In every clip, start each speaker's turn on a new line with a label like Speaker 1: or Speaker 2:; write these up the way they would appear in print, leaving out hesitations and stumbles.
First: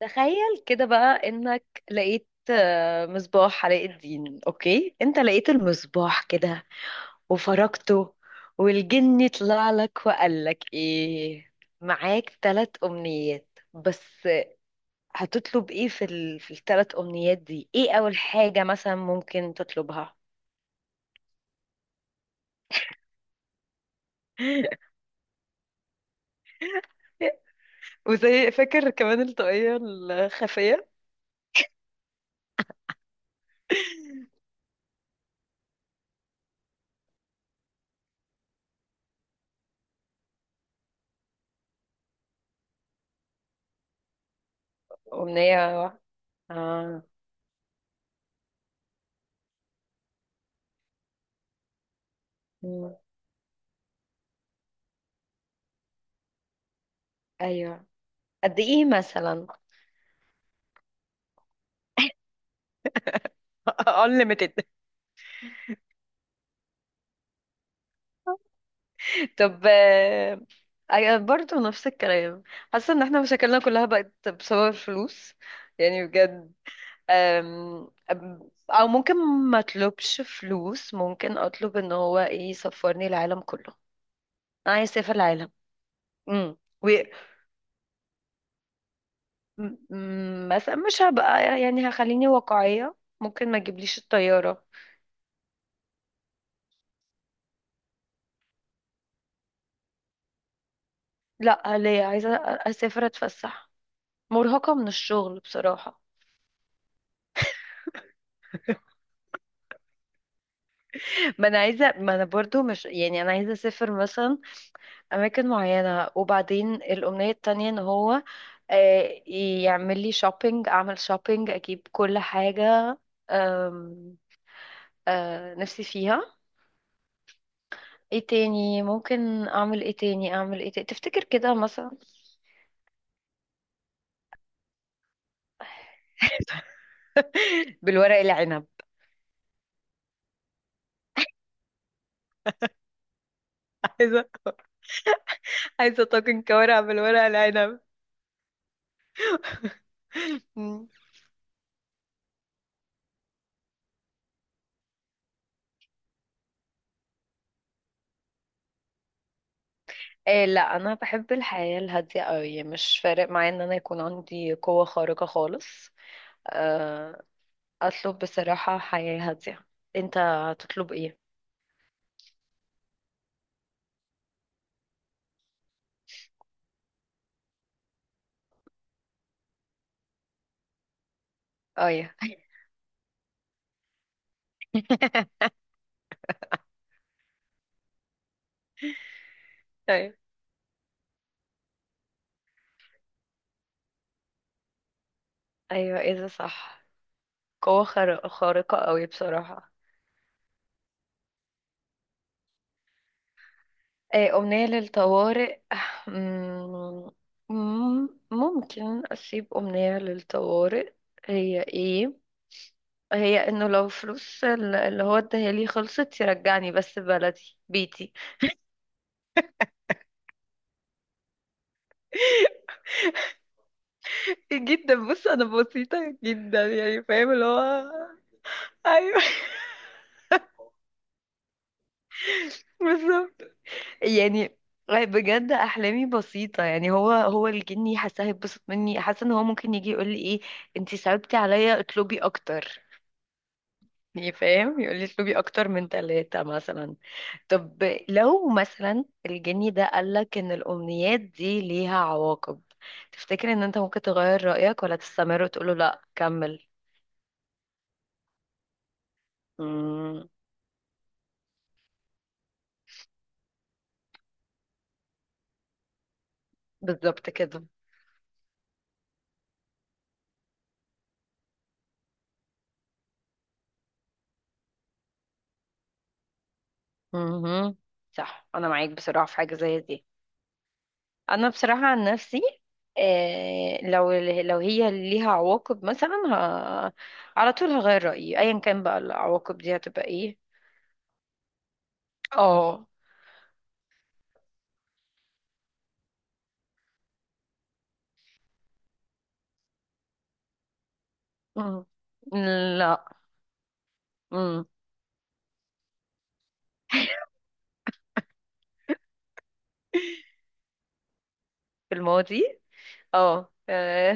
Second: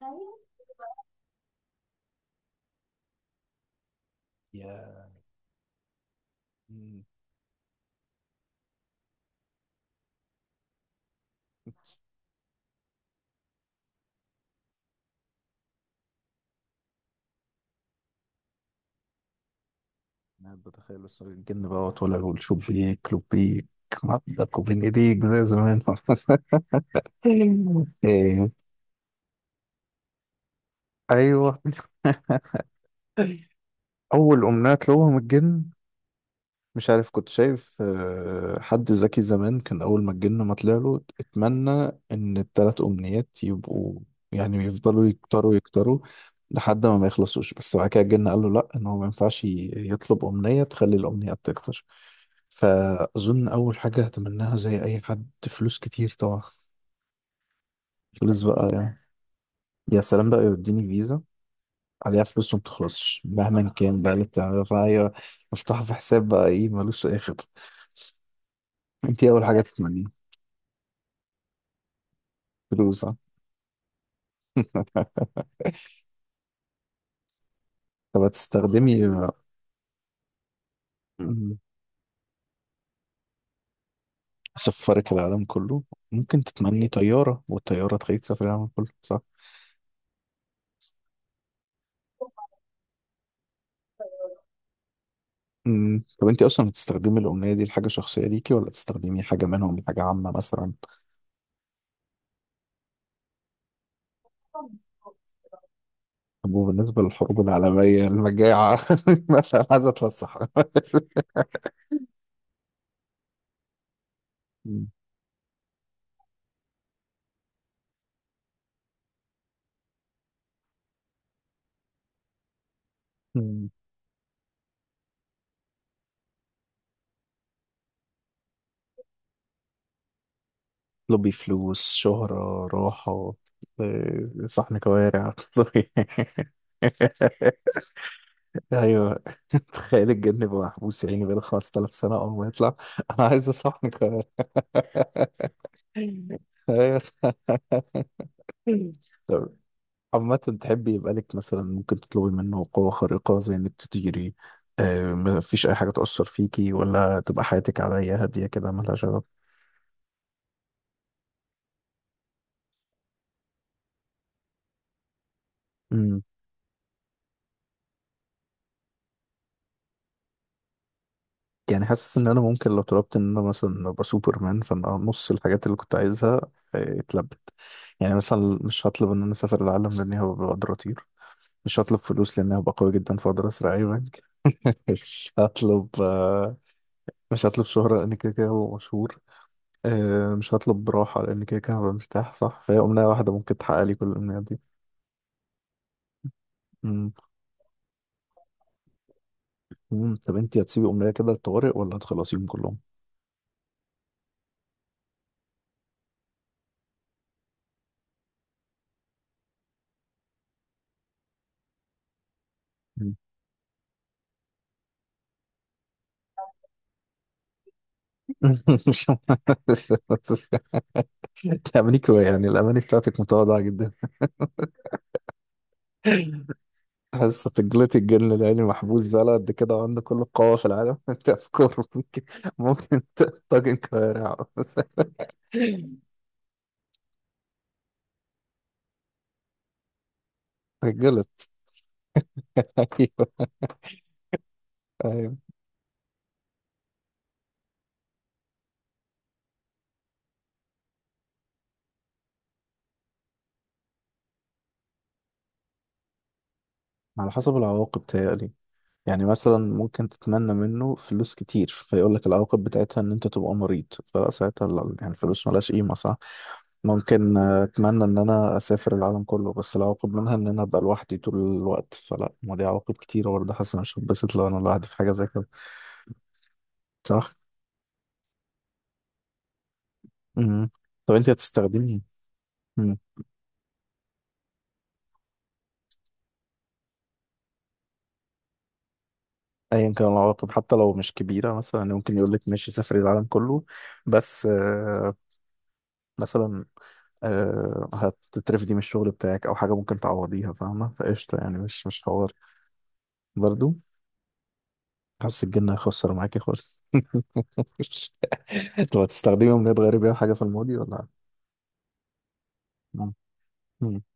Speaker 1: تخيل كده بقى انك لقيت مصباح علاء الدين. اوكي،
Speaker 2: يا
Speaker 1: انت لقيت المصباح كده
Speaker 2: مم.
Speaker 1: وفركته، والجن طلع لك وقال لك ايه، معاك ثلاث امنيات بس. هتطلب ايه في الثلاث امنيات دي؟ ايه اول حاجة مثلا ممكن تطلبها؟
Speaker 2: أنا بتخيل بس الجن بقى ولا والشوب بيك لوب بيك عضك وبين ايديك زي زمان. إيه.
Speaker 1: وزي فاكر كمان الطاقية الخفية.
Speaker 2: ايوه، اول امنيات لهم الجن. مش عارف، كنت شايف حد ذكي زمان كان أول ما الجن ما طلع له اتمنى إن التلات أمنيات يبقوا، يعني يفضلوا يكتروا
Speaker 1: أمنية.
Speaker 2: يكتروا لحد ما
Speaker 1: اه.
Speaker 2: ما يخلصوش. بس بعد كده الجن قال له لأ، إن هو ما ينفعش يطلب أمنية تخلي الأمنيات تكتر.
Speaker 1: مم.
Speaker 2: فأظن أول حاجة هتمناها زي أي حد، فلوس كتير طبعا.
Speaker 1: ايوه.
Speaker 2: فلوس
Speaker 1: قد
Speaker 2: بقى
Speaker 1: ايه
Speaker 2: يعني.
Speaker 1: مثلا؟
Speaker 2: يا سلام بقى، يوديني فيزا عليها فلوس وما بتخلصش مهما كان بقى اللي
Speaker 1: unlimited.
Speaker 2: بتعمله، فهي مفتوحة في حساب بقى، إيه، ملوش أي خطة. أنت إيه أول حاجة
Speaker 1: طب،
Speaker 2: تتمنيها؟
Speaker 1: برضه نفس الكلام. حاسه ان
Speaker 2: فلوس آه.
Speaker 1: احنا مشاكلنا كلها بقت بسبب الفلوس، يعني بجد. أم...
Speaker 2: طب
Speaker 1: أم- او
Speaker 2: هتستخدمي.
Speaker 1: ممكن ما اطلبش فلوس، ممكن
Speaker 2: مم.
Speaker 1: اطلب ان هو ايه، يسفرني العالم كله. انا عايز
Speaker 2: سفرك
Speaker 1: اسافر
Speaker 2: العالم
Speaker 1: العالم.
Speaker 2: كله. ممكن
Speaker 1: امم.
Speaker 2: تتمني
Speaker 1: و
Speaker 2: طيارة والطيارة تخليك تسافر العالم كله، صح؟
Speaker 1: مثلا مش هبقى، يعني هخليني واقعيه، ممكن ما تجيبليش الطياره.
Speaker 2: مم. طب انت اصلا هتستخدمي الأمنية دي لحاجة شخصية ليكي، ولا تستخدمي حاجة منهم لحاجة عامة مثلا؟
Speaker 1: لا، ليه، عايزه اسافر، اتفسح، مرهقه من الشغل بصراحه.
Speaker 2: طب وبالنسبة للحروب العالمية المجاعة؟ مثلا عايزة اتفسح.
Speaker 1: ما انا عايزه، ما انا برضو مش، يعني انا عايزه اسافر مثلا
Speaker 2: مم.
Speaker 1: اماكن معينة. وبعدين الامنية التانية ان هو آه، يعمل لي شوبينج، اعمل شوبينج اجيب كل حاجة
Speaker 2: مم.
Speaker 1: آم، آه، نفسي فيها. ايه تاني ممكن اعمل؟ ايه تاني اعمل؟ ايه تاني تفتكر
Speaker 2: طلبي
Speaker 1: كده
Speaker 2: فلوس،
Speaker 1: مثلا؟
Speaker 2: شهرة، راحة، صحن كوارع.
Speaker 1: بالورق العنب.
Speaker 2: ايوه. تخيل الجن يبقى محبوس يا عيني بقاله 5000 سنه، اول ما يطلع انا عايز اصحنك.
Speaker 1: عايزة، عايزة طاجن كوارع
Speaker 2: ايوه.
Speaker 1: بالورق العنب.
Speaker 2: طب عامة
Speaker 1: مم.
Speaker 2: تحبي يبقى لك مثلا ممكن تطلبي منه قوة خارقة زي انك تطيري؟ ما فيش اي حاجة تأثر فيكي، ولا تبقى حياتك عادية هادية كده مالهاش غرض؟
Speaker 1: إيه؟ لا، انا بحب الحياه الهاديه قوي، مش فارق معايا ان انا يكون عندي قوه خارقه خالص.
Speaker 2: امم
Speaker 1: آه، اطلب بصراحة حياة هادية. انت هتطلب ايه؟
Speaker 2: يعني حاسس ان انا ممكن لو طلبت ان انا مثلا ابقى سوبرمان، فانا نص الحاجات اللي كنت عايزها اتلبت. يعني مثلا مش هطلب ان انا اسافر العالم لاني هبقى بقدراتي. مش هطلب
Speaker 1: ايوه.
Speaker 2: فلوس لأن هبقى قوي جدا فأقدر أسرق أي بنك. مش هطلب مش هطلب شهرة لأن كده كده هبقى مشهور.
Speaker 1: ايوه،
Speaker 2: مش هطلب راحة لأن كده كده هبقى مرتاح، صح؟ فهي أمنية واحدة ممكن تحقق لي كل الأمنيات دي.
Speaker 1: ايوه ايه ده، صح.
Speaker 2: مم.
Speaker 1: قوة خارقة قوي بصراحة.
Speaker 2: مم. طب أنت هتسيبي أمنية كده للطوارئ، ولا هتخلصيهم كلهم؟
Speaker 1: ايه، امنية للطوارئ؟ مم، ممكن اسيب امنية للطوارئ. هي ايه؟
Speaker 2: مم.
Speaker 1: هي انه لو فلوس اللي هو اداها لي خلصت، يرجعني بس بلدي، بيتي.
Speaker 2: مش تأمنيك هو، يعني الأماني بتاعتك متواضعة جدا.
Speaker 1: جدا. بص، انا بسيطة جدا، يعني فاهم اللي
Speaker 2: حاسة
Speaker 1: هو.
Speaker 2: تجلتي الجن العيني محبوس
Speaker 1: ايوه،
Speaker 2: بقى قد كده وعنده كل القوة في العالم. تفكر ممكن
Speaker 1: بالظبط
Speaker 2: طاجن
Speaker 1: يعني.
Speaker 2: كوارع.
Speaker 1: بجد احلامي بسيطه، يعني هو الجني حاسه هيتبسط مني، حاسه ان هو ممكن يجي يقول لي ايه، انتي صعبتي
Speaker 2: تجلط.
Speaker 1: عليا اطلبي اكتر.
Speaker 2: ايوه.
Speaker 1: يعني فاهم، يقول لي
Speaker 2: ايوه،
Speaker 1: اطلبي اكتر من ثلاثه مثلا. طب، لو مثلا الجني ده قال لك ان الامنيات دي ليها عواقب، تفتكر ان انت ممكن تغير رايك، ولا تستمر وتقول له لا كمل؟
Speaker 2: على حسب العواقب تهيألي. يعني مثلا ممكن
Speaker 1: مم،
Speaker 2: تتمنى منه فلوس كتير فيقول لك العواقب بتاعتها ان انت تبقى مريض، فساعتها يعني الفلوس ملهاش قيمة، صح؟
Speaker 1: بالظبط
Speaker 2: ممكن
Speaker 1: كده.
Speaker 2: اتمنى ان انا اسافر العالم كله، بس العواقب منها ان انا ابقى لوحدي طول الوقت، فلا، ما دي عواقب كتيرة برضه. حاسس إن مش هتبسط لو انا لوحدي في حاجة زي كده، صح؟
Speaker 1: مهم. صح، انا معاك بصراحه في حاجه زي دي.
Speaker 2: مم. طب انت
Speaker 1: انا بصراحة
Speaker 2: هتستخدمي.
Speaker 1: عن نفسي،
Speaker 2: مم.
Speaker 1: لو هي ليها عواقب مثلا، على طول هغير رأيي ايا كان بقى العواقب دي
Speaker 2: ايا
Speaker 1: هتبقى
Speaker 2: كان
Speaker 1: ايه.
Speaker 2: العواقب، حتى لو مش كبيرة، مثلا يعني ممكن يقول لك ماشي
Speaker 1: اه.
Speaker 2: سافري العالم كله، بس مثلا هتترفدي من الشغل بتاعك او حاجه ممكن تعوضيها، فاهمه؟ فقشطه يعني،
Speaker 1: مم.
Speaker 2: مش مش حوار.
Speaker 1: لا.
Speaker 2: برضو،
Speaker 1: مم.
Speaker 2: حاسس الجن هيخسر معاكي خالص. طب هتستخدمي امنيه تغيري بيها حاجه في الماضي ولا؟
Speaker 1: في الماضي.
Speaker 2: مم.
Speaker 1: اه،
Speaker 2: مم.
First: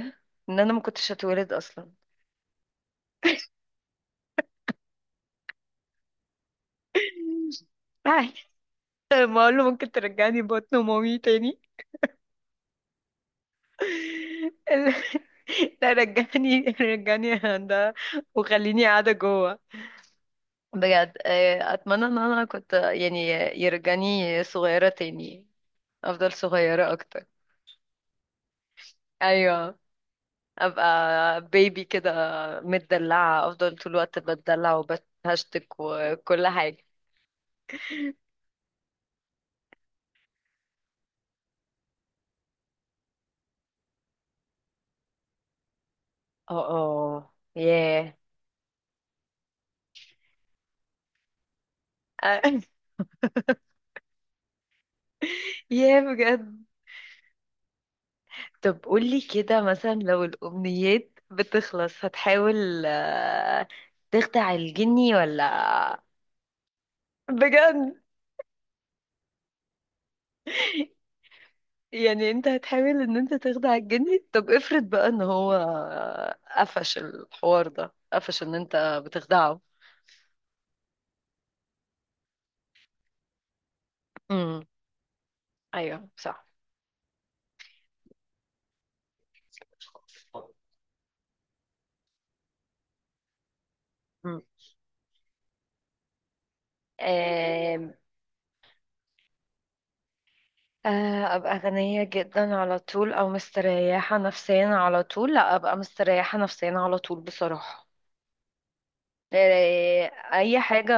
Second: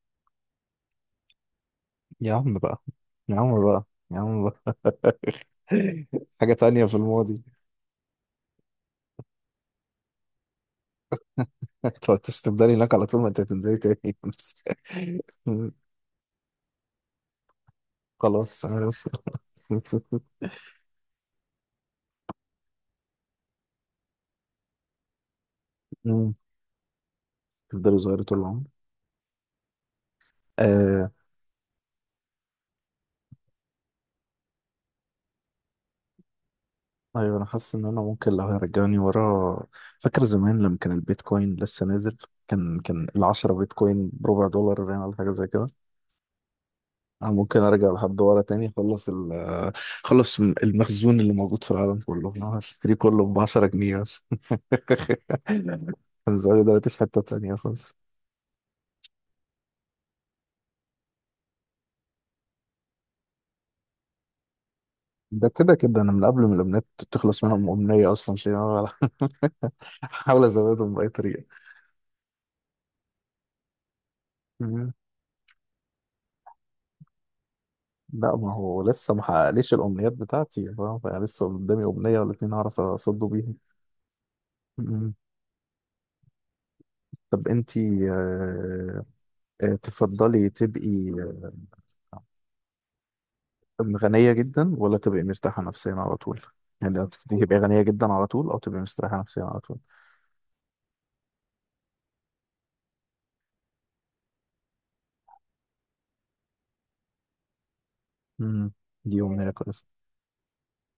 Speaker 1: ان انا ما كنتش هتولد اصلا.
Speaker 2: يا عم بقى، يا عم بقى، يا عم بقى، حاجه تانية في الماضي.
Speaker 1: عادي. ما اقول له ممكن ترجعني بطن مامي تاني.
Speaker 2: انت هتفضلي هناك على طول، ما انت هتنزلي تاني. مم.
Speaker 1: لا، رجعني رجعني يا هندسة،
Speaker 2: خلاص
Speaker 1: وخليني
Speaker 2: انا بس.
Speaker 1: قاعدة جوه. بجد، اتمنى ان انا كنت، يعني يرجعني صغيرة تاني، افضل
Speaker 2: مم.
Speaker 1: صغيرة اكتر.
Speaker 2: تفضلي صغيرة طول العمر.
Speaker 1: ايوه،
Speaker 2: آه،
Speaker 1: ابقى بيبي كده، متدلعة، افضل طول الوقت بتدلع وبتهشتك وكل حاجة.
Speaker 2: ايوه، انا حاسس ان انا ممكن لو هيرجعني ورا. فاكر زمان لما كان البيتكوين لسه نازل، كان العشرة بيتكوين بربع دولار باين، ولا حاجه زي كده.
Speaker 1: اه
Speaker 2: انا
Speaker 1: اه،
Speaker 2: ممكن ارجع
Speaker 1: ياه.
Speaker 2: لحد ورا تاني، اخلص خلص المخزون اللي موجود في العالم كله، انا
Speaker 1: آه،
Speaker 2: هشتري كله ب 10 جنيه بس.
Speaker 1: ياه،
Speaker 2: كان
Speaker 1: بجد.
Speaker 2: زمان، دلوقتي في حته تانيه خالص.
Speaker 1: طب قولي كده، مثلا لو الامنيات بتخلص، هتحاول تخدع الجني ولا؟
Speaker 2: ده كده كده انا من قبل ما الامنيات تخلص منهم
Speaker 1: بجد؟
Speaker 2: امنيه اصلا تلاقيني أنا بحاول. ازودهم باي طريقه.
Speaker 1: يعني انت هتحاول ان انت تخدع الجني. طب افرض بقى ان هو قفش الحوار ده،
Speaker 2: لا،
Speaker 1: قفش
Speaker 2: ما
Speaker 1: ان
Speaker 2: هو
Speaker 1: انت
Speaker 2: لسه ما
Speaker 1: بتخدعه.
Speaker 2: حققليش الامنيات بتاعتي، فاهم؟ فلسه قدامي امنيه ولا اتنين اعرف اصده بيهم.
Speaker 1: امم.
Speaker 2: م- م.
Speaker 1: ايوه صح.
Speaker 2: طب انتي تفضلي تبقي غنيه
Speaker 1: مم.
Speaker 2: جدا، ولا تبقي مرتاحه نفسيا على طول؟ يعني لو تفضلي تبقي غنيه
Speaker 1: آم،
Speaker 2: جدا على طول، او تبقي مرتاحه نفسيا على طول.
Speaker 1: آه، ابقى غنية جدا على طول، او مستريحة نفسيا على طول؟ لا، ابقى مستريحة نفسيا على طول بصراحة.
Speaker 2: م. دي امنيه كويسه.
Speaker 1: اي حاجة،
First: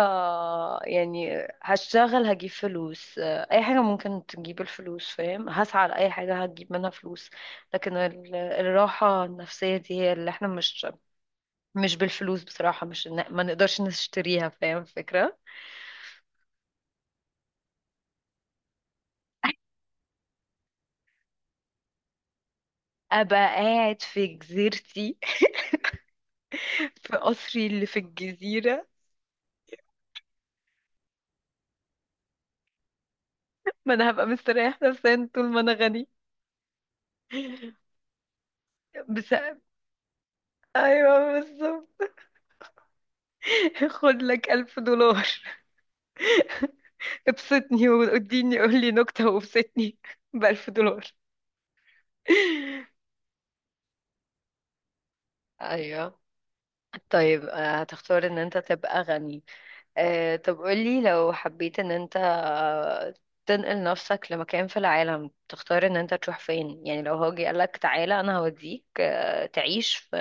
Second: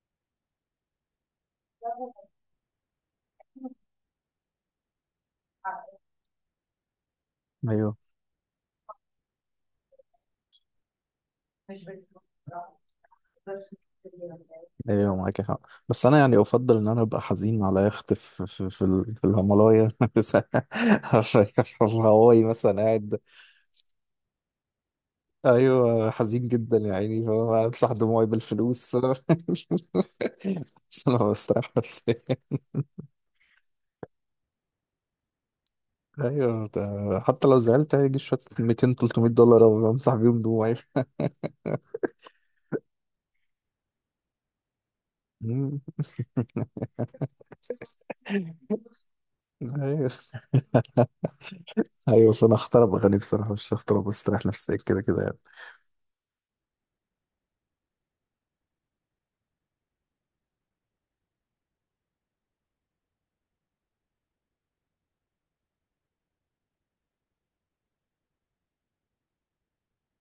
Speaker 1: يعني هشتغل، هجيب فلوس، اي حاجة ممكن تجيب الفلوس، فاهم؟ هسعى لأي حاجة هتجيب منها فلوس.
Speaker 2: ايوه.
Speaker 1: لكن الراحة النفسية دي هي اللي احنا مش، مش بالفلوس بصراحة، مش إن- ما نقدرش نشتريها، فاهم
Speaker 2: ايوه،
Speaker 1: الفكرة.
Speaker 2: معاكي حق. بس انا يعني افضل ان انا ابقى حزين على يخت في في الهيمالايا، في الهواي مثلا قاعد.
Speaker 1: ابقى قاعد في جزيرتي،
Speaker 2: ايوه، حزين جدا يا
Speaker 1: في
Speaker 2: عيني، فاهم؟
Speaker 1: قصري اللي
Speaker 2: امسح
Speaker 1: في
Speaker 2: دموعي
Speaker 1: الجزيرة.
Speaker 2: بالفلوس. بس انا بستريح نفسيا.
Speaker 1: ما انا هبقى مستريح نفسيا طول ما انا غني.
Speaker 2: ايوه، ده حتى لو زعلت هيجي شويه 200 300
Speaker 1: بس.
Speaker 2: دولار او امسح بيهم دموعي.
Speaker 1: ايوه، بالظبط. خد لك ألف دولار.
Speaker 2: مم.
Speaker 1: ابسطني، واديني قولي نكتة وابسطني،
Speaker 2: ايوه.
Speaker 1: بألف دولار.
Speaker 2: ايوه، فانا اختار ابقى غني بصراحه، مش هختار ابقى استريح نفسيا كده كده يعني.
Speaker 1: ايوه. طيب، هتختار ان انت تبقى غني. أه طب قولي، لو حبيت ان انت تنقل نفسك لمكان في العالم، تختار ان انت تروح فين؟ يعني لو هو جه قالك تعالى انا هوديك تعيش في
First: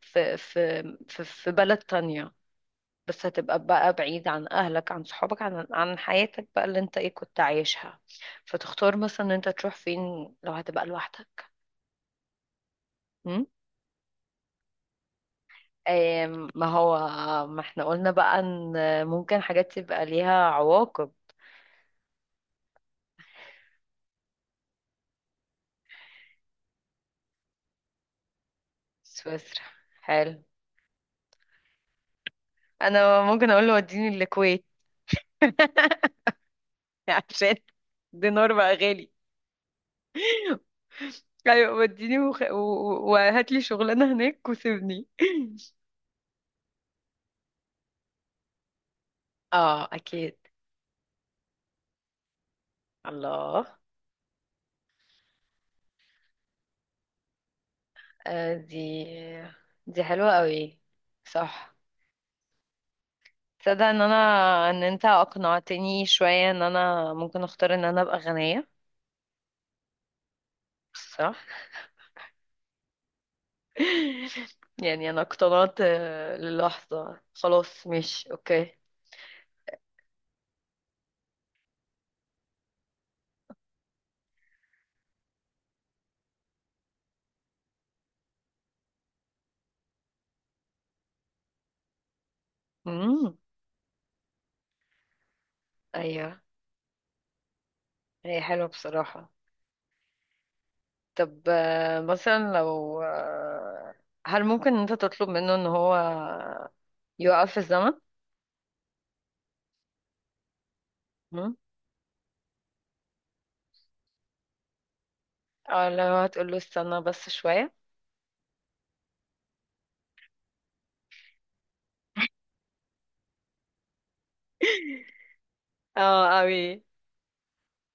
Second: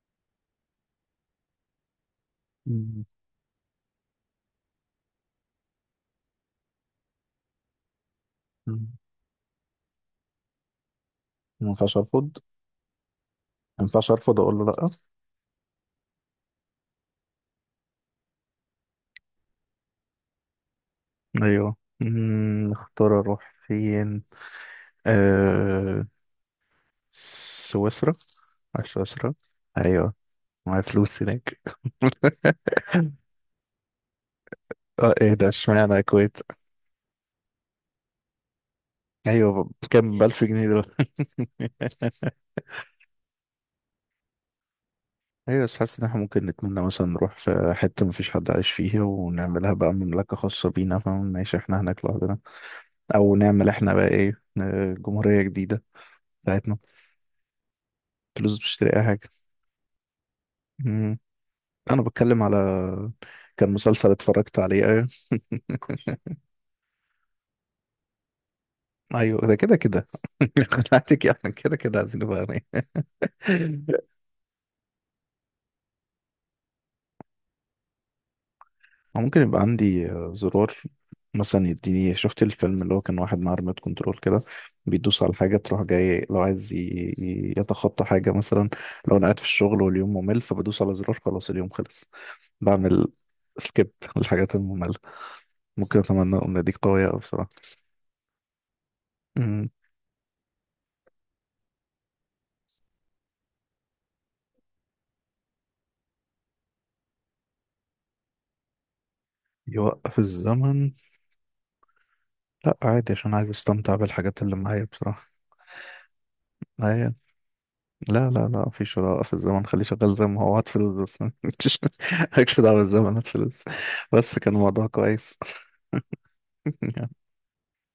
Speaker 1: في بلد تانية،
Speaker 2: مم.
Speaker 1: بس هتبقى بقى بعيد عن أهلك، عن صحابك، عن عن حياتك بقى اللي انت ايه كنت عايشها،
Speaker 2: مم.
Speaker 1: فتختار مثلا ان انت تروح فين لو هتبقى لوحدك؟
Speaker 2: ما ينفعش ارفض.
Speaker 1: م?
Speaker 2: ما ينفعش ارفض، اقول له لا.
Speaker 1: آم، ما هو، ما احنا قلنا بقى ان ممكن حاجات تبقى ليها عواقب.
Speaker 2: ايوه. اختار اروح فين. آه... سويسرا. على سويسرا.
Speaker 1: سويسرا.
Speaker 2: ايوه،
Speaker 1: حلو.
Speaker 2: معايا فلوس هناك.
Speaker 1: انا ممكن اقول له وديني الكويت،
Speaker 2: اه، ايه ده، اشمعنى الكويت؟
Speaker 1: عشان دينار بقى غالي.
Speaker 2: ايوه، كام؟ ب 1000 جنيه دول.
Speaker 1: ايوه، وديني وهات لي شغلانه هناك وسيبني.
Speaker 2: ايوه، بس حاسس ان احنا ممكن نتمنى مثلا نروح في حته مفيش حد عايش فيها، ونعملها
Speaker 1: اه
Speaker 2: بقى مملكه
Speaker 1: اكيد.
Speaker 2: خاصه بينا، فاهم؟ نعيش احنا هناك لوحدنا. او
Speaker 1: الله.
Speaker 2: نعمل احنا بقى ايه، جمهوريه جديده بتاعتنا،
Speaker 1: آه،
Speaker 2: فلوس، مش تلاقي اي
Speaker 1: دي
Speaker 2: حاجه.
Speaker 1: دي حلوة قوي.
Speaker 2: مم.
Speaker 1: صح.
Speaker 2: انا بتكلم على كان
Speaker 1: تصدق ان
Speaker 2: مسلسل اتفرجت
Speaker 1: انا، ان
Speaker 2: عليه.
Speaker 1: انت
Speaker 2: ايوه.
Speaker 1: اقنعتني شوية ان انا ممكن اختار ان انا ابقى غنية.
Speaker 2: ايوه، ده كده كده. خلعتك
Speaker 1: صح.
Speaker 2: يعني، كده كده عايزين نبقى أغنياء.
Speaker 1: يعني انا اقتنعت للحظة. خلاص مش اوكي.
Speaker 2: أو ممكن يبقى عندي زرار، مثلا يديني. شفت الفيلم اللي هو كان واحد معاه ريموت كنترول كده، بيدوس على حاجة تروح جاي لو عايز يتخطى حاجة مثلا. لو أنا قاعد في الشغل واليوم ممل، فبدوس على زرار، خلاص اليوم خلص. بعمل
Speaker 1: امم.
Speaker 2: سكيب للحاجات المملة. ممكن أتمنى
Speaker 1: ايوه،
Speaker 2: أن دي قوية أوي بصراحة.
Speaker 1: هي حلوة بصراحة.
Speaker 2: أمم،
Speaker 1: طب آه، مثلا لو آه، هل ممكن ان انت تطلب منه ان هو يوقف الزمن؟
Speaker 2: يوقف الزمن؟
Speaker 1: مم؟
Speaker 2: لا عادي، عشان عايز أستمتع بالحاجات اللي معايا بصراحة.
Speaker 1: او لو هتقول له استنى
Speaker 2: أيوة.
Speaker 1: بس شوية.
Speaker 2: لا لا لا، مفيش ولا في الزمن، خليه شغال زي ما هو، هات فلوس بس. مالكش دعوة بالزمن، هات فلوس. بس كان الموضوع كويس.
Speaker 1: اه، اوي.